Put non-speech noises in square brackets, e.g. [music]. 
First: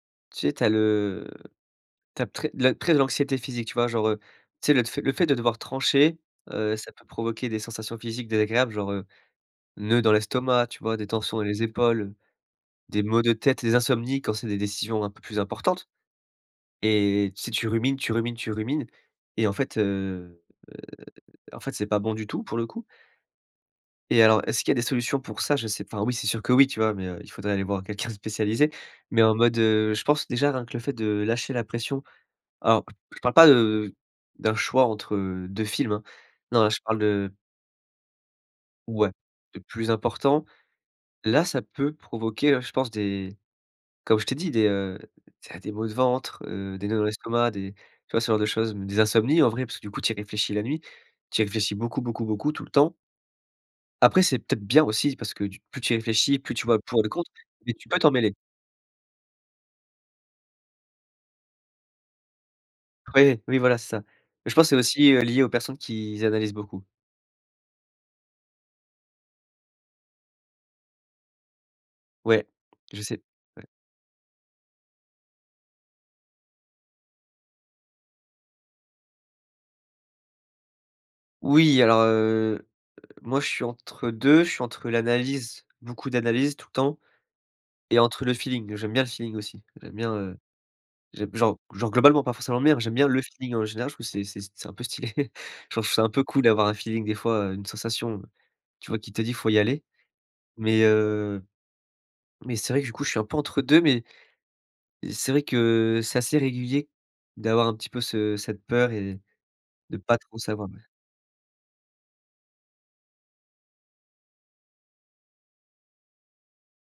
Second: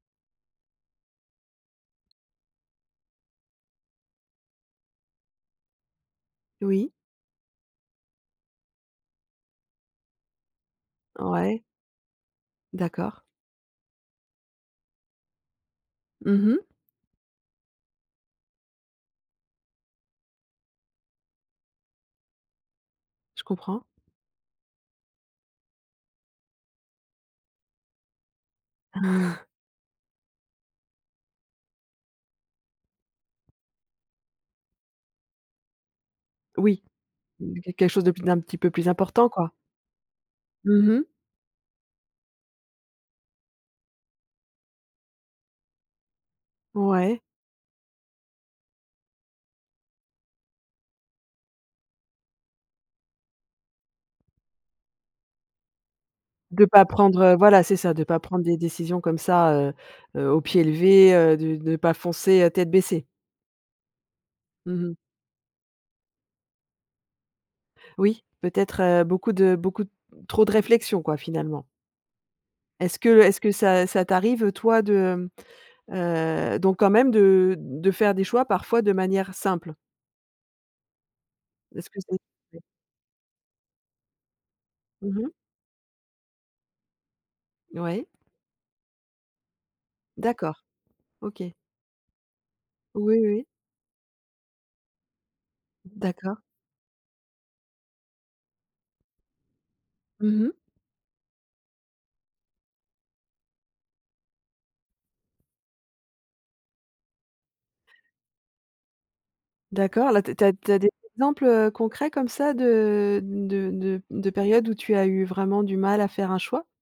Tu sais, tu as le t'as très le trait, de l'anxiété physique, tu vois, genre, heu, tu sais, le tf le fait de devoir trancher, heu, Oui. ça peut provoquer des sensations physiques désagréables, genre, heu, nœuds dans l'estomac, tu vois, des tensions dans Ouais. les épaules, des maux D'accord. de tête, des insomnies quand c'est des décisions un peu plus importantes. Mmh mh. Et, si tu rumines, tu rumines, tu rumines et en fait, heu en fait c 'est pas bon du tout pour le coup. Je comprends. Et alors est-ce qu'il y a des solutions pour ça? Je sais pas, enfin, oui, c'est sûr que oui, tu vois, mais heu, il faudrait aller voir quelqu'un de spécialisé. Mais en Ah. [blows air] mode, heu, je pense déjà rien que le fait de lâcher la pression. Alors, je parle pas de d'un choix entre 2 films hein. Non, là, je Oui, parle de. heu, quelque chose de plus d'un petit peu plus Ouais, important quoi? de plus important. Mmh mh. Là, ça peut provoquer hein, je pense, des comme je t'ai dit, des heu des maux de ventre, heu, des nœuds dans Ouais. l'estomac, des tu vois, ce genre de choses, des insomnies en vrai. Parce que du coup, tu y réfléchis la nuit, tu y réfléchis beaucoup, beaucoup, beaucoup, tout le temps. Après, c'est peut-être bien aussi, parce que tu plus tu y réfléchis, plus tu De vois le pas pour et le prendre, contre, heu, voilà mais c'est tu ça peux de pas t'emmêler. prendre des décisions comme ça, heu heu, au pied levé, heu, de de pas foncer, heu, tête baissée. Ouais, oui, voilà, c'est ça. Mais je pense, Mmh c'est mh. aussi heu, lié aux personnes qui s analysent beaucoup. Oui, peut-être heu, beaucoup de beaucoup trop de réflexion quoi, finalement? Ouais, Est-ce je que sais, est-ce que ouais. ça ça t'arrive, heu, toi de heu donc quand même de de faire des choix parfois de manière simple? Oui, Est-ce que. alors [unintelligible] heu, moi je suis entre 2 je suis entre Mmh mh. l'analyse, beaucoup d'analyses tout le temps et Oui. entre le feeling. J'aime bien le feeling aussi. J'aime bien, heu D'accord j'aime OK. genre genre globalement pas forcément le miens mais j'aime bien Oui, le oui. feeling en général, je trouve c'est c'est c'est un peu stylé. [chuckles] Genre je trouve ça un peu D'accord. cool d'avoir un feeling des fois, heu, une sensation, tu vois qui te dit: «il faut y aller.» Mmh mh. Mais heu mais c'est vrai que du coup je suis un peu entre 2. Mais c'est vrai que c'est assez régulier d'avoir un petit peu ce cette peur et de D'accord, pas là tu as trop tu as savoir. tu as des exemples, heu, concrets comme ça de de de de périodes où tu as eu vraiment du mal à faire un choix?